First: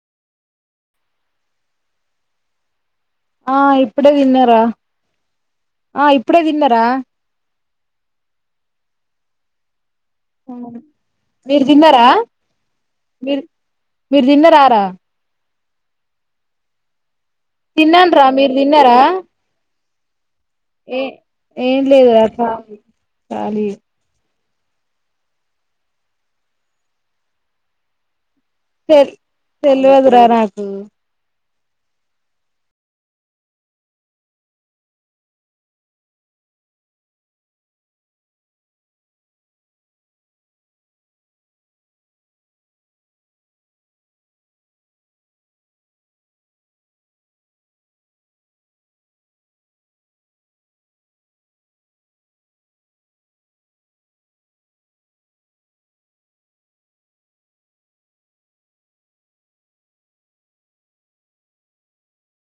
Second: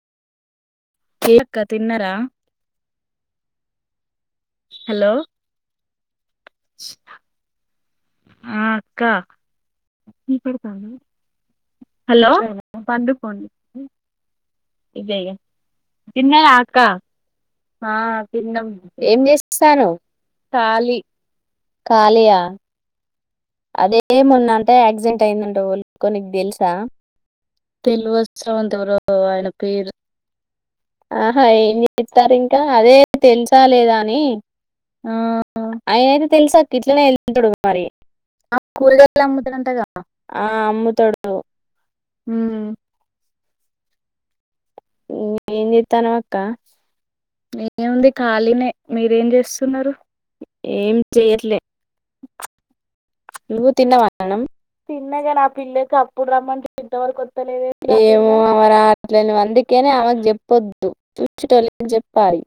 ఏ అక్క తిన్నారా ఆ ఇప్పుడే తిన్నారా హలో ఆ ఇప్ ఇప్పుడే తిన్నారా ఆ అక్క పెడతాను మీరు తిన్నారా హలో మీరు పండుకోండి. మీరు తిన్నారారా ఇదే తిన్న ఆ అక్క ఆ తిన్నాను రా మీరు తిన్నం తిన్నారా ఏం చేసిస్తన్నవ్ ఏ ఏం లేదరా ఖాళీయా అదే మన్నాన్ తే ఆక్ససిడెంట్ అయిందట ఎవల్కొ నికు తెలుసా తెల్వద్ శవంతపు తెల్ రావు ఆయన పేరు తెల్వదురా నాకు ఆ ఏం చేత్తారు ఇంకా అదే తెలుసా లేదా అని ఆ ఆయన అయితే తెలుసా అక్క ఇట్లనే వెలుతాడు మరి కూరగాయలు అమ్ముతాడంటగా ఆ అమ్ముతాడు. హుమ్ ఏం చేత్తానావు అక్క ఏముంది ఖాళీనే మీరేం చేస్తున్నరు. ఏం చెయట్లే నువ్వు తిన్నావా అన్నం. తిన్నగాని ఆ పిల్లకి అప్పుడు రమ్మంట ఇంతవరకు వత్తలే. ఏమో మరి అట్ని అందుకనే ఆమెకు చెప్పొద్దు. చూటోళ్ళకి చెప్పాలి.